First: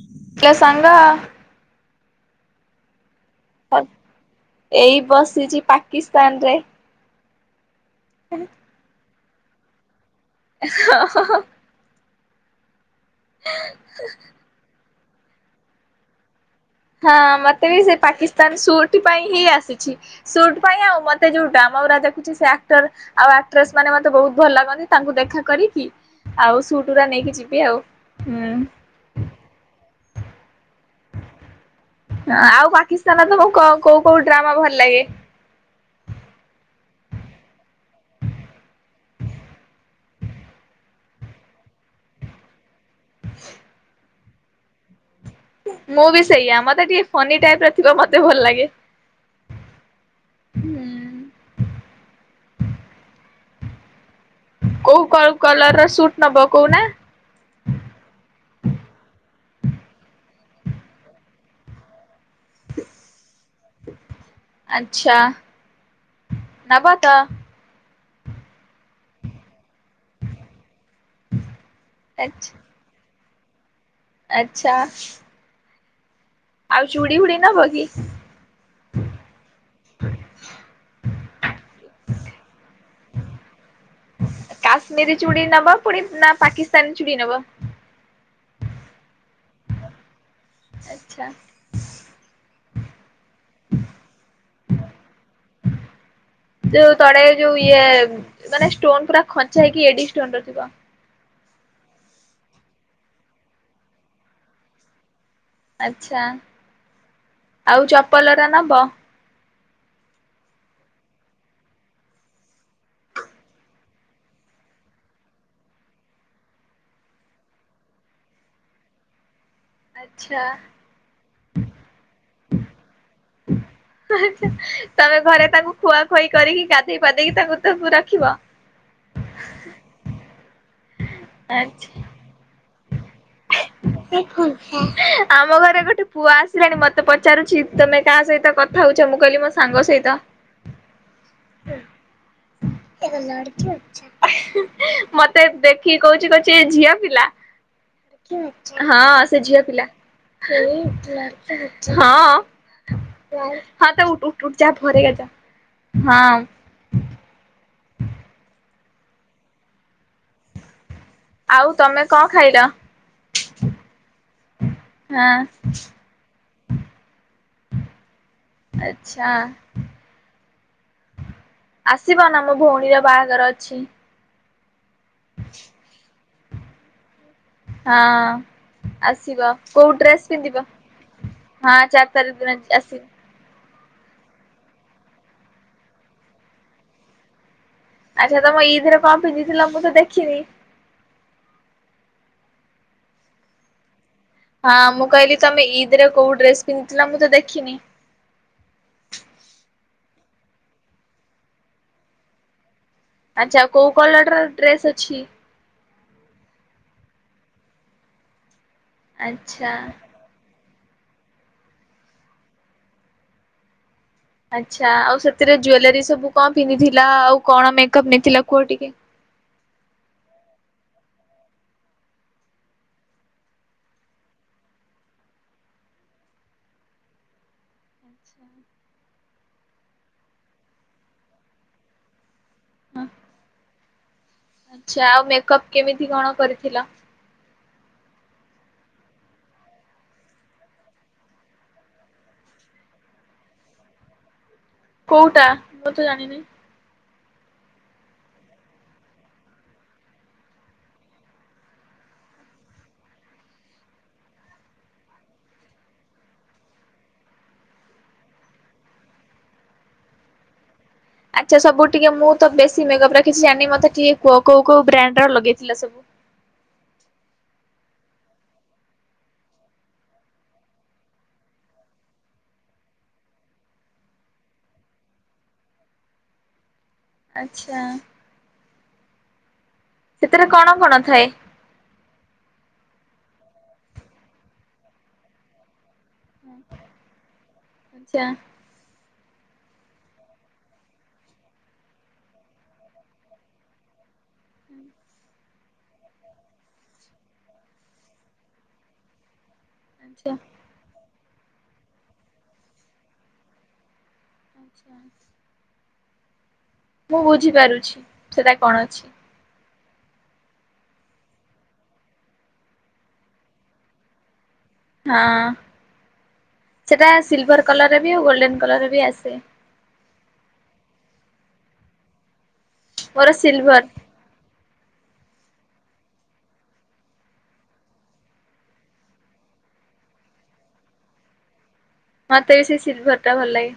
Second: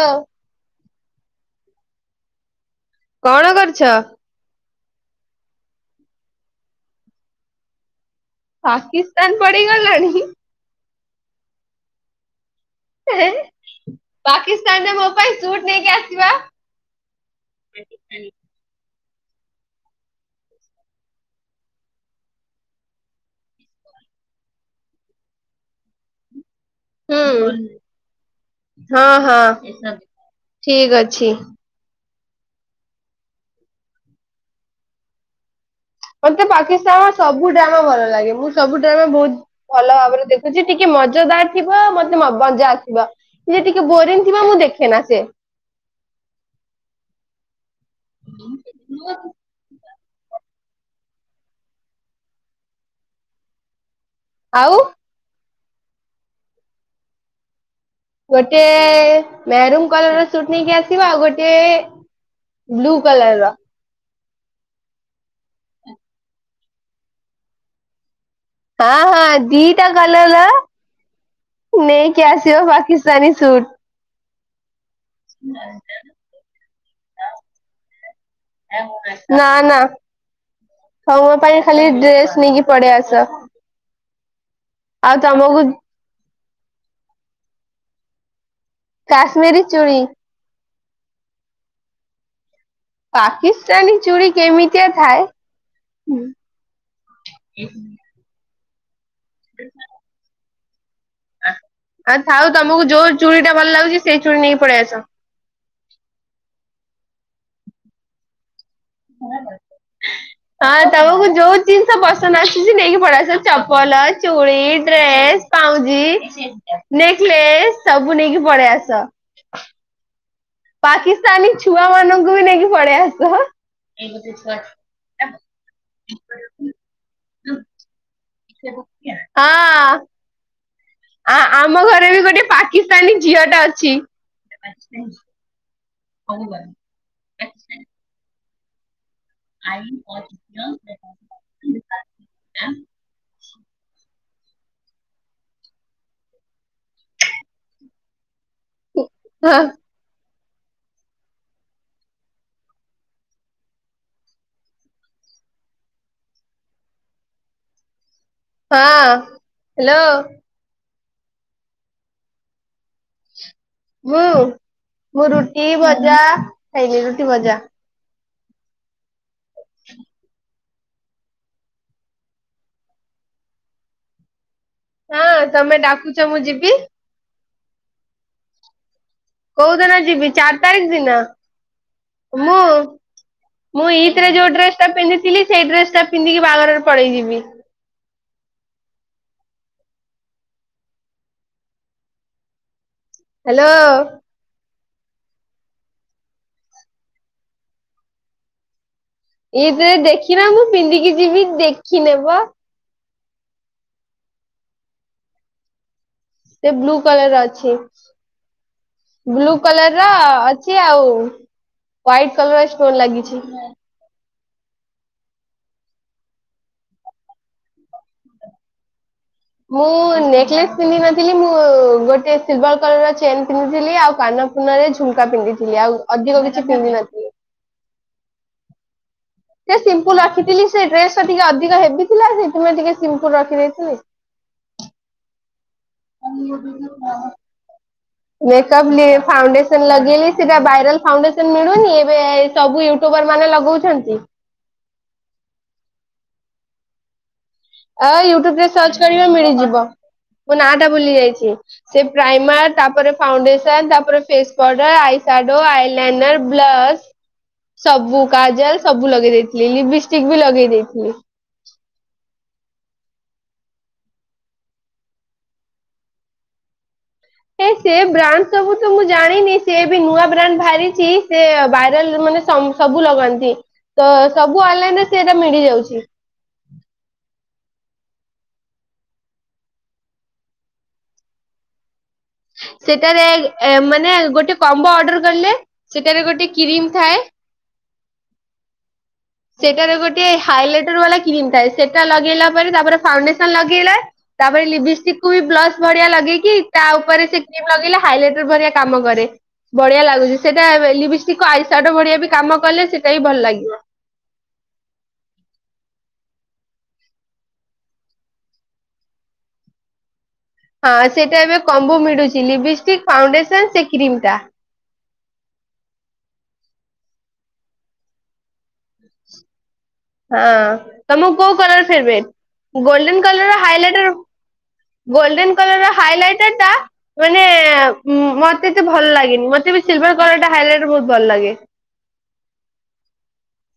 ହଉ। କ ସଙ୍ଗା। କଣ, କରୁଛ? ଏଇ ବସିଛି ପାକିସ୍ତାନରେ । ପାକିସ୍ତାନ ପଡିଗଲାଣି। ହଁ, ହଁ। ପାକିସ୍ତାନରେ ମୋ ପାଇଁ ସୁଟ ନେଇକି ଆସିବ। ହଁ ମତେ ବି ସେ ପାକିସ୍ତାନ ସୁଟ୍ ସେହିତି ପାଇଁ ହିଁ ଆସିଛି। ସୁଟ ପାଇଁ ଆଉ ମତେ ଯୋଉ ଡ୍ରାମା ଗୁଡାକ ଦେଖୁଛି ସେ ଆକ୍ଟର ଆଉ ସେ ଆକ୍ଟଟ୍ରେସ ମାନେ ମତେ ବହୁତ ଭଲ ଲାଗନ୍ତି ।ତାଙ୍କୁ ଦେଖା କରିକି, ଆଉ। ସୁଟ୍ ଗୁରା ନେଇକି ହୁଁ, ଯିବି ଆଉ। ହୁଁ ହଁ, ହଁ। ଠିକ ଅଛି। ଆଉ ପାକିସ୍ତାନ ତ କୋଉ, କୋଉ ଡ୍ରାମା ଭଲ ଲାଗେ? ମତେ ପାକିସ୍ତାନର ସବୁ ଡ୍ରାମା, ଭଲ ଲାଗେ ।ମୁଁ ସବୁ ଡ୍ରାମା ବହୁତ ଭଲ ଭାବରେ ଦେଖୁଛି, ଟିକେ ମଜୋଦାର ଥିବ ମତେ ମଜା ଆସିଵ। ସିଏ ଟିକେ ବୋରିଂ ଥିବ ମୁଁ ଦେଖେ ନା ସେ। ମୁଁ ବି ସେଇଆ ମତେ ଟିକେ ଫନି ଟାଇପ ର ଥିବ ମତେ ଭଲ ଲାଗେ। ହୁଁ। ଆଉ। କୋଉ କୋଉ କଲର ର ସୁଟ୍ ନବ କହୁନା। ଗୋଟେ ମେହରୁମ କଲର ର ସୁଟ୍ ନେଇକି ଆସିବ ଆଉ ଗୋଟେ ବ୍ଲୁ କଲର ର। ଆଛା ନବ ତ ହଁ ହଁ ଦିଟା କଲର୍ ର ନେଇକି ଆସିବ ବାକି ସାନିସୁଟ୍। ଆଛା। ଫୁଡି ନବ କି? [inaudible] ନା ନା। ସମ ପାଇଁ ଖାଲି ଡ୍ରେସ ନେଇକି ପଳେଇ ଆସ। ଆଉ କାଶ୍ମୀରୀ ଚୁଡି ତମକୁ ନବ ପୁଣି ନା ପାକିସ୍ତାନୀ ଚୁଡି ନବ? କାଶ୍ମୀରୀ ଚୁଡ଼ି। ଆଛା। ପାକିସ୍ତାନୀ ଚୁଡ଼ି କେମିତିଆ ଥାଏ? ଯୋଉ ତଳେ ଯୋଉ ଇଏ ମାନେ ଷ୍ଟୋନ ପୁରା ଖଞ୍ଚା ହେଇକି ଏଡି ଷ୍ଟୋନ ର ଥିବ। ଆଉ ଥାଉ ତମକୁ ଯୋଉ ଚୁଡ଼ି ଟା ଭଲ ଲାଗୁଛି ସେଇ ଚୁଡ଼ି ନେଇକି ପଳେଇ ଆସ। ଆଛା ଆଉ ଚପଲରା ନବ। [inaudible] ହଁ ତମକୁ ଯୋଉ ଜିନିଷ ପସନ୍ଦ ଆସଛି ସେ ନେଇକି ପଳେଇ ଆସ। ଚପଲ, ଚୁଡ଼ି, ଡ୍ରେ ଏ ପାଉଁଜି, ନେକଲେସ ସବୁ ନେଇକି ପଳେଇ ଆସ। ଆଚ୍ଛା ପାକିସ୍ତାନୀ ଛୁଆ ମାନଙ୍କୁ ବି ନେଇକି ପଳେଇ ଆସ। ତମେ ଘରେ ତାଙ୍କୁ ଖୁଆଖୋଇ କରିକି ଗାଧେଇ ପାଧେଇକି ତାଙ୍କୁ ତ ରଖିବ। ହଁ। ଆ ଆମ ଆଚ୍ଛା ଘରେ ବି ଗୋଟେ ପା [inaudible] ଆମ ଘରେ ଗୋଟେ ଗୋଟେ ପୁଅ ଆସିଲାଣି ମତେ ପଚାରୁଛି ତମେ କାହା ସହିତକଥାଉଛ? ଚ ମୁଁ କାହିଲି ମୋ ସାଙ୍ଗ ସହିତ। ହଲିକ ଅ [inaudible] ମତେ ଦେଖିକି କହୁଛି କହୁଛି ଝିଅ ପିଲା। ହଁ ସେ ହଁ ଝିଅ ପିଲା ହଁ। ହଁ ତ ଉ ଟଟ ଟଟ ଯା ଭରେଗ ଯ ।ହଁ। ହଁ ହାଲୋ। ଆଉ ତମେ କଣ ଖାଇଲ? ମୁଁ ମୁଁ ହଁ ରୁଟି ଭଜା ଖାଇଲିି ରୁଟି ଭଜା। ଆଛା। ଆସିବ ନା ଆମ ଭଉଣୀର ବାହାଘର ଅଛି। ହଁ! ତମେ ଡାକୁଛ ମୁଁ ଯିବି। ହଁ ଆ ସିବା ଦିନ କୋଉ ଯିବି ଡ୍ରେସ ଚାରି ପିନ୍ଧିବା ତାରିଖ ଦିନ ହଁ ଚାରି ତାରିଖ ଦିନ ମୁଁ ଆସିବ ମୁଁ ଇଦରେ ଯୋଉ ଡ୍ରେସଟା ପିନ୍ଧିଥିଲି ସେଇ ଡ୍ରେସଟା ପିନ୍ଧିକି ବାଘରରେ ପଳେଇ ଯିବି । ଆଚ୍ଛା ତମ ଇଦିରେ କଣ ପିନ୍ଧିଥିଲ ମୁଁ ତ ଦେଖିନି? ହାଲୋ! ହଁ ମୁଁ କହିଲି ତମେ ଇଦରେ କୋଉ ଡ୍ରେସ ପିନ୍ଧିଥିଲା ମୁଁ ତ ଦେଖିନି । ଇଥିରେ ଦେଖିନ ମୁଁ ପିନ୍ଧିକି ଯିବି ଦେଖିନେବ । ଆଚ୍ଛା କୋଉ କଲର ର ଡ୍ରେସ୍ ଅଛି? ସେ ବ୍ଲୁ କଲର ଅଛି। ବ୍ଲୁ ଆଚ୍ଛା କଲର ର ଅଛ୍ ଛି ଆଉ ହ୍ଵାଇଟ୍ କଲର ଷ୍ଟୋନ ଲାଗିଛି । ଆଛା ଆଉ ସେଥିରେ ଜୁଏଲାରୀ ସବୁ କଣ ପିନ୍ଧିଥିଲା ଆଉ କଣ ମେକଅପ୍ ନେଇଥିଲା କୁହ ଟିକେ । ମୁଁ ନେକଲେସ ପିନ୍ଧି ନଥିଲି, ମୁଁ ଗୋଟେ ସିଲଭର କଲର ଚେନ୍ ପିନ୍ଧିଥିଲି, ଆଉ କାନ ନରେ ଝୁମକା ପିନ୍ଧିଥିଲି ଆଉ ଅଧିକ କିଛି ପିନ୍ଧି ନଥିଲି। [inaudible] ସେ ସିମ୍ପୁଲ ରଖିଥିଲି, ସେ ଡ୍ରେସ ଟା ଟିକେ ଅଧିକ ହେବଥିଲା। ସେ ମୁଁ ଟିକେ ସିମ୍ପୁଲ୍ ରଖି ଦେଇଥିଲି। ଆଚ୍ଛା ଆଉ ମେକଅପ୍ କେମିତି କଣ କରିଥିଲ? [inaudible] ମେକପ୍ ଲେ ଫାଉଣ୍ଡେସନ ଲଗେଇଲି ସେଟା ଭାଇରାଲ ଫାଉଣ୍ଡେସନ ମିଳୁନି। ଏବେ ଏ ସବୁ ୟୁଟୁବର ମାନ ଲଗଉଛନ୍ତି। କୋଉଟା? ମୁଁ ତ ଜାଣିନି। ଆ ୟୁଟ୍ୟୁବ ରେ ସର୍ଚ୍ଚ କରିବ ମିଳିଯିବ । ମୁଁ ନା ଟା ଭୁଲି ଯାଇଛି। ସେ ପ୍ରାଇମର ତାପରେ ଫାଉଣ୍ଡେସନ ତାପରେ face powder eye shadow eyeliner blush ସବୁ କାଜଲ ସବୁ ଲଗେଇ ଦେଇେଇଥିଲି। ଲିପିଷ୍ଟିକ୍ ବି ଲଗେଇ ଦେଇଥ୍ ଆଚ୍ଛା! ସବୁ ଟିକେ ମୁଁ ତ ବେଶ୍ ସିଏ ମେକପ ରା କିଛି ଜାଣିନି ମତେ କିଏ କୋଉ କୋଉ କୋଉ ବ୍ରାଣ୍ଡ ର ଲଗେଇଥିଲା ସବୁ ହେ ସେ ବ୍ରାଣ୍ଡ ସବୁ ତ ମୁଁ ଜାଣିନି ସେ ବି ନୂଆ ବ୍ରାଣ୍ଡ ବାହାରିଛି ସେ ଭାଇରାଲ ମନେ ସବୁ ଲଗାନ୍ତି ତ ସବୁ ଅନଲାଇନରେ ସେଟା ମିଳି ଯାଉଛି । ଆଚ୍ଛା! ସେଥିରେ କଣ କଣ ଥାଏ? ସେଟାରେ ଏ ମାନେ ଗୋଟେ କମ୍ବୋ ଅର୍ଡର କଲେ ସେଠାରେ ଗୋଟେ କ୍ରିମ ଥାଏ। ଆଚ୍ଛା ସେଟାରେ ଗୋଟେ ହାଇଲାଇଟର ବାଲା କ୍ରିମ ଥାଏ ସେଟା ଲଗେଇଲା ପରେ ତାପରେ ଫାଉଣ୍ଡେସନ ଲଗେଇଲା ତାପରେ ଲିପିଷ୍ଟିକକୁ ବି ବ୍ଲସ୍ ଭଳିଆ ଲଗେଇକି ତା ଉପରେ ସେ କ୍ରିମ ଲଗେଇଲେ ହାଇଲାଇଟର ଭଳିଆ କାମ କରେ । ବଢିଆ ଆଚ୍ଛା ଆଚ୍ଛା। ଲାଗୁଛି। ସେଇଟା ଏବ୍ ଲିପିଷ୍ଟିକକ୍ କୁ ଆଇସାଡୋ ଭଳିଆ ବି କାମ କଲେ ସେଇଟା ହି ଭଲ ଲାଗିବ। [inaudible] ମୁଁ ବୁଝିପାରୁଛି ସେଟା କଣ ଅଛି। ହଁ ସେଇଟା ଏବେ କମ୍ବୋ ମିଳୁଛି ଲିବିଷ୍ଟିକ ଫାଉଣ୍ଡେସନ ସେ କ୍ରିମ ଟା । ହଁ ସେଟା ସିଲଭର କଲରରେ ବି ଆଉ ଗୋଲଡେନ କଲରେ ବି ଆସେ। ହଁ ତମକୁ କୋଉ କଲର ଫେବ୍ରେଟ୍ ଗୋଲଡେନ ମୋର colour silver highlighter golden colour ର ହାଇଲାଇଟର ଟା ମାନେ ମତେତେ ଭଲ ଲାଗେନି। ମତେ ତେବି ସିଲ୍ଭର କଲର ଟା ହାଇଲାଇଟ ବହୁତ ଭଲ ଲାଗେ। ମତେ ବି ସେ ସିଲ୍ଭର ଟା ଭଲ ଲାଗେ।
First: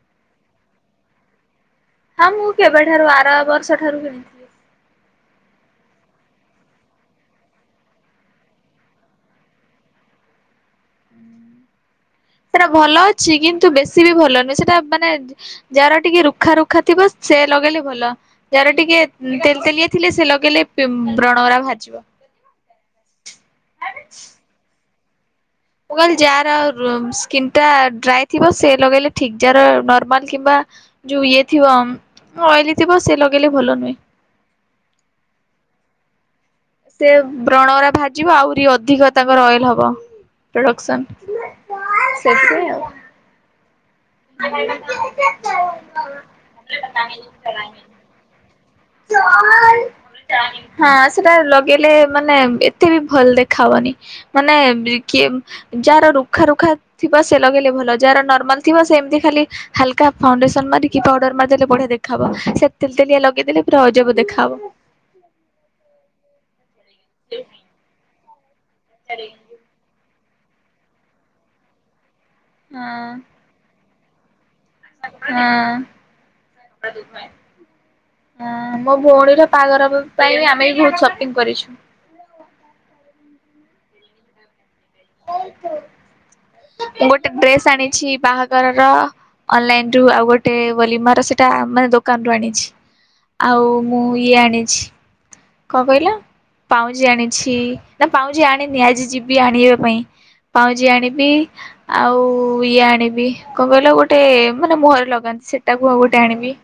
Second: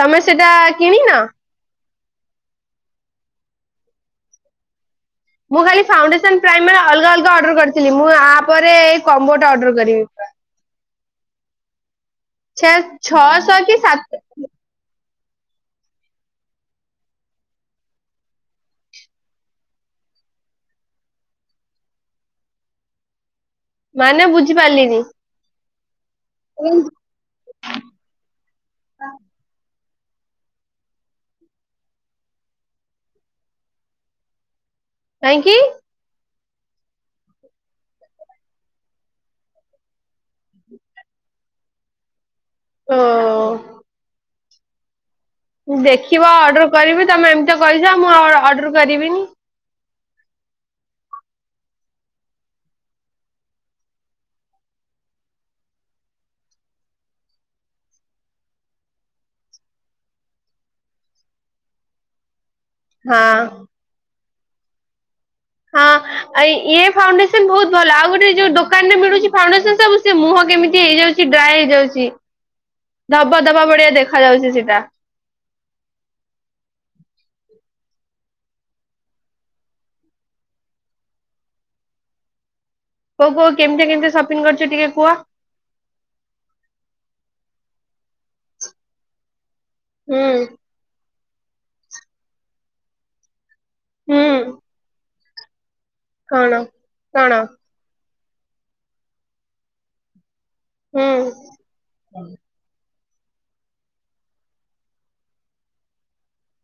ତମେ ସେଟା କିଣି ନ? ହଁ ମୁଁ କେବେଠାରୁ ଆର ବର୍ଷ ଠାରୁ କିଣିଥିଲି । ମୁଁ ଖାଲି ଫାଉଣ୍ଡେସନ ପ୍ରାଇମର ଅଲଗା ଅଲଗା ଅର୍ଡର କରିଥିଲି। ମୁଁ ଆପରେ ଏଇ କମ୍ବୋଟା ଅର୍ଡର କରିବି। ହୁଁ। ସେଟା ଛେ ଭଲ ଅଛି ଛଅଶହ କିନ୍ତୁ କି ବେଶୀ ବି ସାତ ଭଲ ନୁହେଁ ସେଟା ମାନେ ଯାାର ଟିକେ ରୁଖା ରୁଖା ଥିବ ସେ ଲଗେଇଲେ ଭଲ ଯାାର ଟିକେ ତେଲିଏ ଥିଲେ ସେ ଲଗେଇଲେ ବ୍ରଣବରା ଭାଜିବ ମାନେ ବୁଝିପାରିଲିନି ମୁଁ କହ ଯାହାର ସ୍କିନ୍ ଟା ଡ୍ରାଇ ଥିବ ସେ ଲଗେଇଲେ ଠିକ ଯାହାର କିମ୍ବା ଯୋଉ ଇଏ ଥିବ ଅଏଲି ଥିବ ସେ ଲଗେଇଲେ ଭଲ ନୁହେଁ। କାଇହିଁ କିି? ସେ ବ୍ରଣରା ଭାଜିବ ଆହୁରି ଅଧିକ ତାଙ୍କର ଅଏଲ ହବ। ପ୍ରଡକ୍ସନ୍ ସେଥି [inaudible] [unintelligible] ଦେଖିବ ଅର୍ଡର କରିବି ତମେ ଏମିତି କହିଛ ମୁଁ ଆଉ ଅର୍ଡର କରିବିନି। ହଁ ସେଟା ଲଗେଇଲେ ମାନେ ଏତେ ବି ଭଲ ଦେଖା ହବନି ମାନେ ବି କି ଯାହାର ରୁଖା ରୁଖା ଥିବ ସେ ଲଗେଇଲେ ଭଲ ଯାହାର ନର୍ମାଲ ଥିବ ସେମତି ଖାଲି ହାଲକା ଫାଉଣ୍ଡେସନ ମାରିକ ପାଉଡର ମାରି ଦେଲେ ବଢିଆ ଦେଖାବ ତେଲ ତେଲିଆ ହଁ ଲଗେଇଦେଲେ ପୁରା ଅଜବ ଦେଖାହବ। ହଁ ଇଏ ଫାଉଣ୍ଡେସନ ବହୁତ ଭଲ ଆଉ ଗୋଟେ ଯୋଉ ଦୋକାନରେ ମିଳୁଚି ଫାଉଣ୍ଡେସନ ସବୁ ସେ ମୁହଁ କେମିତି ହେଇଯାଉଚି ଡ୍ରାଏ ହେଇଯାଉଚି ଧବା ଧବା ବଡିିଆ ଦେଖା ଯାଉଚି ସେଠି ହୁଁ [unintelligible] ହ ମୋ ଭଉଣୀର ପାଘର ପାଇଁ ଆମେ ବହୁତ ସପିଙ୍ଗ କରିଛୁ। [unintelligible] କୋଉ କୋଉ କେମିତି କେମିତି ସପିଂ କରୁଛୁ ଟିକେ କୁହ ଗୋଟେ ଡ୍ରେସ୍ ଆଣିଛି ବାହାଘରର ଅନଲାଇନ ରୁ ହୁଁ ଆଉ ଗୋଟେ ବୋଲି ମୋର ସେଟା ମାନେ ଦୋକାନ ରୁ ଆଣିଛି। ଆଉ ମୁଁ ହୁଁ ଇଏ ଆଣିଛି। କଣ କହିଲ କଣ ପାଉଁଜି କଣ ଆଣିଛି ନା ପାଉଁଜି ଆଣିନି ଆଜି ଯିବି ଆଣିବା ପାଇଁ ପାଉଁଜି ହୁଁ ଆଣିବି ଆଉ ଇଏ ଆଣି କଣ କହିଲ ଗୋଟେ ମାନେ ମୁହଁରେ ଲଗାନ୍ତି ସେଟାକୁ ଆଉ ଗୋଟେ ଆଣିବି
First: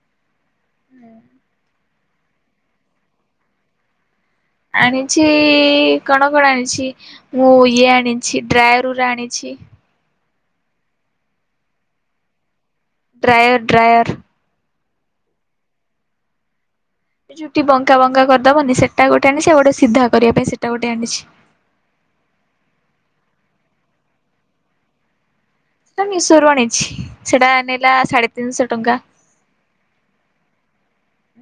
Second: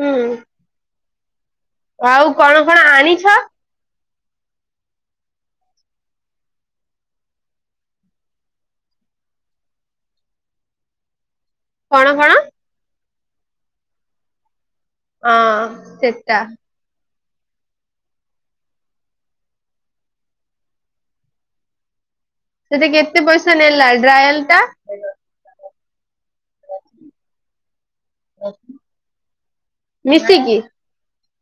ହୁଁ ଆଉ କଣ କଣ ଆଣିଛ? ଆଣିଛି କଣ କଣ ଆଣିଛି ମୁଁ ଇଏ ଆଣିଛି ଡ୍ରାୟୁରୁର୍ ଆଣିଛି। କଣ କଣ? ଡ୍ରାୟର୍ ଡ୍ରାୟର୍ ହଁ ସେଟା ଏ ଚୁଟି ବଙ୍କା ବଙ୍କା କରିଦବନି ସେଟା ଗୋଟେ ଆଣିଛି ଆଉ ଗୋଟେ ସିଧା କରିବା ପାଇଁ ସେଇଟା ଗୋଟେ ଆଣିଛି। ସେଟା କେତେ ପଇସା ନେଲା ଡ୍ରାୟଲ୍ ଟା? ମିଶୋ ରୁ ଆଣିଛି ସେଟା ନେଲା ସାଢେ ତିନିଶହ ଟଙ୍କା। ମିଶିକି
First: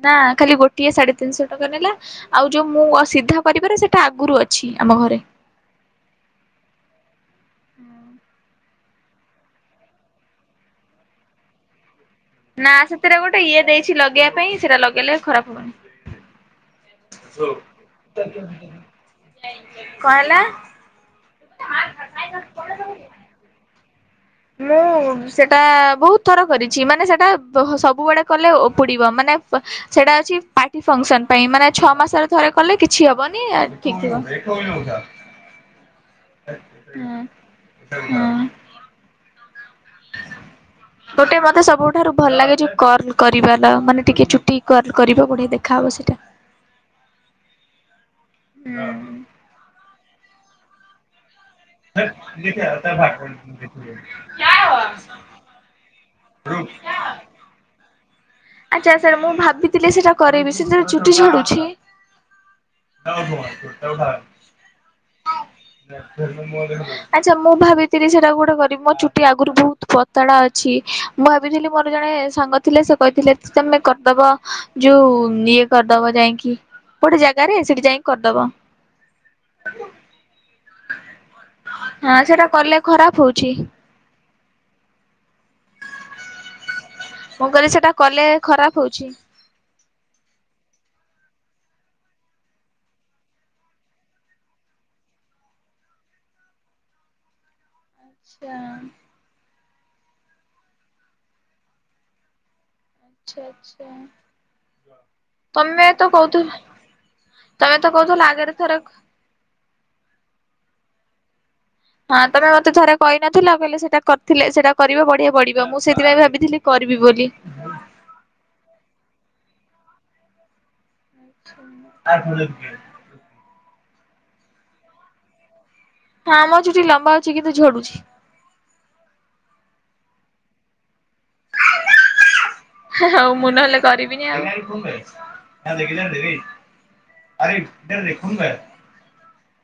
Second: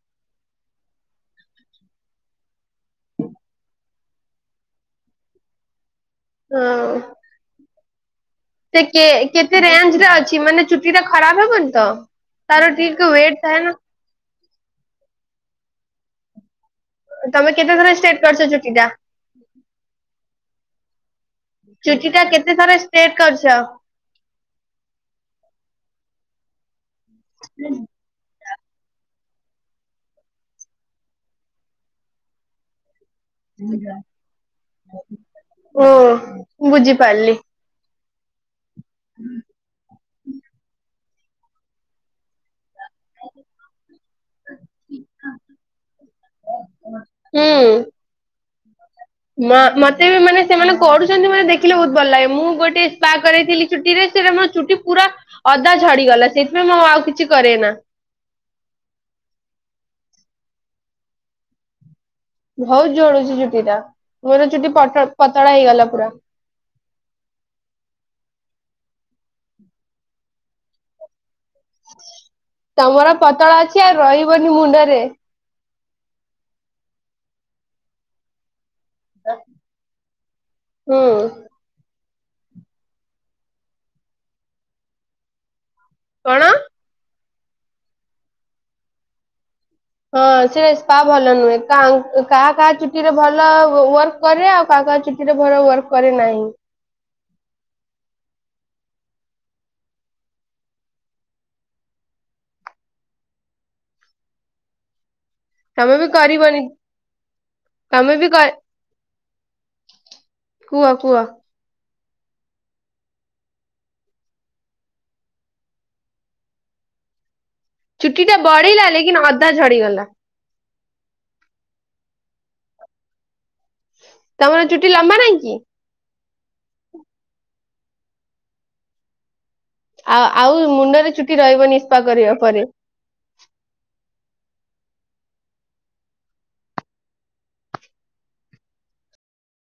ନା ଖାଲି ଗୋଟିଏ ସାଢେ ତିନିଶହ ଟଙ୍କା ନେଲା ଆଉ ଯୋଉ ମୁଁ ସିଧା କରିବାର ସେଟା ଆଗରୁ ଅଛି ଆମ ଘରେ ହଁ ହଁ କେତେ କେତେ ରେଞ୍ଜ୍ ରେ ଅଛି ମାନେ ଚୁଟି ଟା ଖରାପ ହବନି ତ? ତାର ନା ଟିକେ ସେଥିରେ ୱେଟ ଗୋଟେ ଥାଏ ଇଏ ନା ଦେଇଛି ଲଗେଇବା ପାଇଁ ସେଟା ଲଗେଇଲେ ଖରାପ ତମେ କେତେ ଥର ଷ୍ଟ୍ରେଟ ହବନି। କରିଛ ଚୁଟି ଟା? [unintelligible] କଣଲା ଚୁଟି ଟା କେତେଥରା ଷ୍ଟେଟ କରିଚ? ମୁଁ ସେଟା ବହୁତ ଥର କରିଛି ମାନେ ସେଟା ସବୁବେଳେ କଲେ ଓ ପୁଡିବ ମାନେ ସେଇଟା ଅଛି ପାର୍ଟି ଫଙ୍କ୍ସନ୍ ପାଇଁ ମାନେ ଛଅ ମାସରେ ଥରେ କଲେ କି ଛି ହବନି ଠିକ୍ ଥିବ ହୁଁ ଓ ହୁଁ ବୁଝିପାରିଲି ଗୋଟେ ମତେ ସବୁଠାରୁ ଭଲ ଲାଗେ ଜୁ କର୍ଲ କରିଵାଲ ମାନେ ଟିକେ ଚୁଟି କର୍ଲ କରିବା ବଢିଆ ଦେଖାହେବ ସେଇଟା ହୁଁ ହୁଁ ମତେ ବି ମାନେ ସେମାନେ କରୁଛନ୍ତି ମାନେ ଦେଖ୍ ବହୁତ ଭଲ ଲାଗେ ମୁଁ ଗୋଟେ ସ୍ପା କରାଇଥିଲି ଚୁଟିରେ ମୋ ଚୁଟି ପୁରା ଅଦା ଝଡିଗଲା ସେଥିପାଇଁ ମୁଁ ଆଉ କିଛି କରେ ନା ଆଚ୍ଛା ସାର୍ ମୁଁ ଭାବିଥିଲି ସେଟା କରେଇବି ସେଥିବେ ଚୁଟି ଝଡୁଛି? ବହୁତ ଯୋଡୁଛି ଚୁଟି ଟା ମୋର ଚୁଟି ପତଳା ହେଇଗଲା ପୁରା ସେ ମୁଁ ଭାବିଥିଲି ସେଟା ଗୋଟେ କରିବି ମୋ ଚୁଟି ଆଗରୁ ବହୁତ ପତଳା ଅଛି ମୁଁ ଭାବିଥିଲି ମୋର ଜଣେ ସାଙ୍ଗ ଥିଲେ ସେ ତମର କହିଥିଲେ ପତଳା ଅଛି ତମେ ଆଉ କର୍ଦବ ରହିବନି ମୁଣ୍ଡରେ ଯୋଉ ଇଏ କରିଦବ ଯାଇକି ଗୋଟେ ଜାଗାରେ ସେଠି ଯାଇକି କରିଦବ। ହୁଁ ହଁ ସେଟା କଲେ ଖରାପ ହଉଛି। କଣ? ମୁଁ କହିଲି ସେଟା କଲେ ଖରାପ ହଉଛି। ହଁ ସେ ରେପ ଭଲ ନୁହେଁ କାହା କାହା ଚୁଟିରେ ଭଲ ୱାର୍କ କରେ ଆଉ କାହା ଚିଠିରେ ଭର ୱାର୍କ କରେ ନାହିଁ ଆଚ୍ଛା। ଆଚଛା ଆଚଛା। ତମେ ବି ତ କହୁଥିଲ କରିବନି ତମେ ତ କହୁଥିଲ ବି କ ଲାଗରେ ଥର କୁହ କୁହ ହଁ ତମେ ମତେ ଥରେ କହିନଥିଲ କହିଲେ ସେଟା କରିଥିଲେ ସେଟା କରିବ ବଢିଆ ବଢିବ ମୁଁ ସେଇଥିପାଇଁ ଭାବିଥିଲି। କରିବି ବୋଲି ଚୁଟି ଟା ବଢେଇିଲା ଲେକିନ ଅଧା ଝଡିଗଲା ଆ। ତମର ଚୁଟି ଲମ୍ବା ନାଇଁ କି ହଁ ଆମ ଚୁଟି ଲମ୍ବା ଅଛି କିନ୍ତୁ ଝଡୁଛି ଆଉ ଆଉ ମୁଣ୍ଡରେ ଚଛୁଟି ରହିବ ନିଷ୍ପା କରିବା ପରେ କମ କିିଲ ଦେି ଆରେ ଡରରେଖଣ ଗ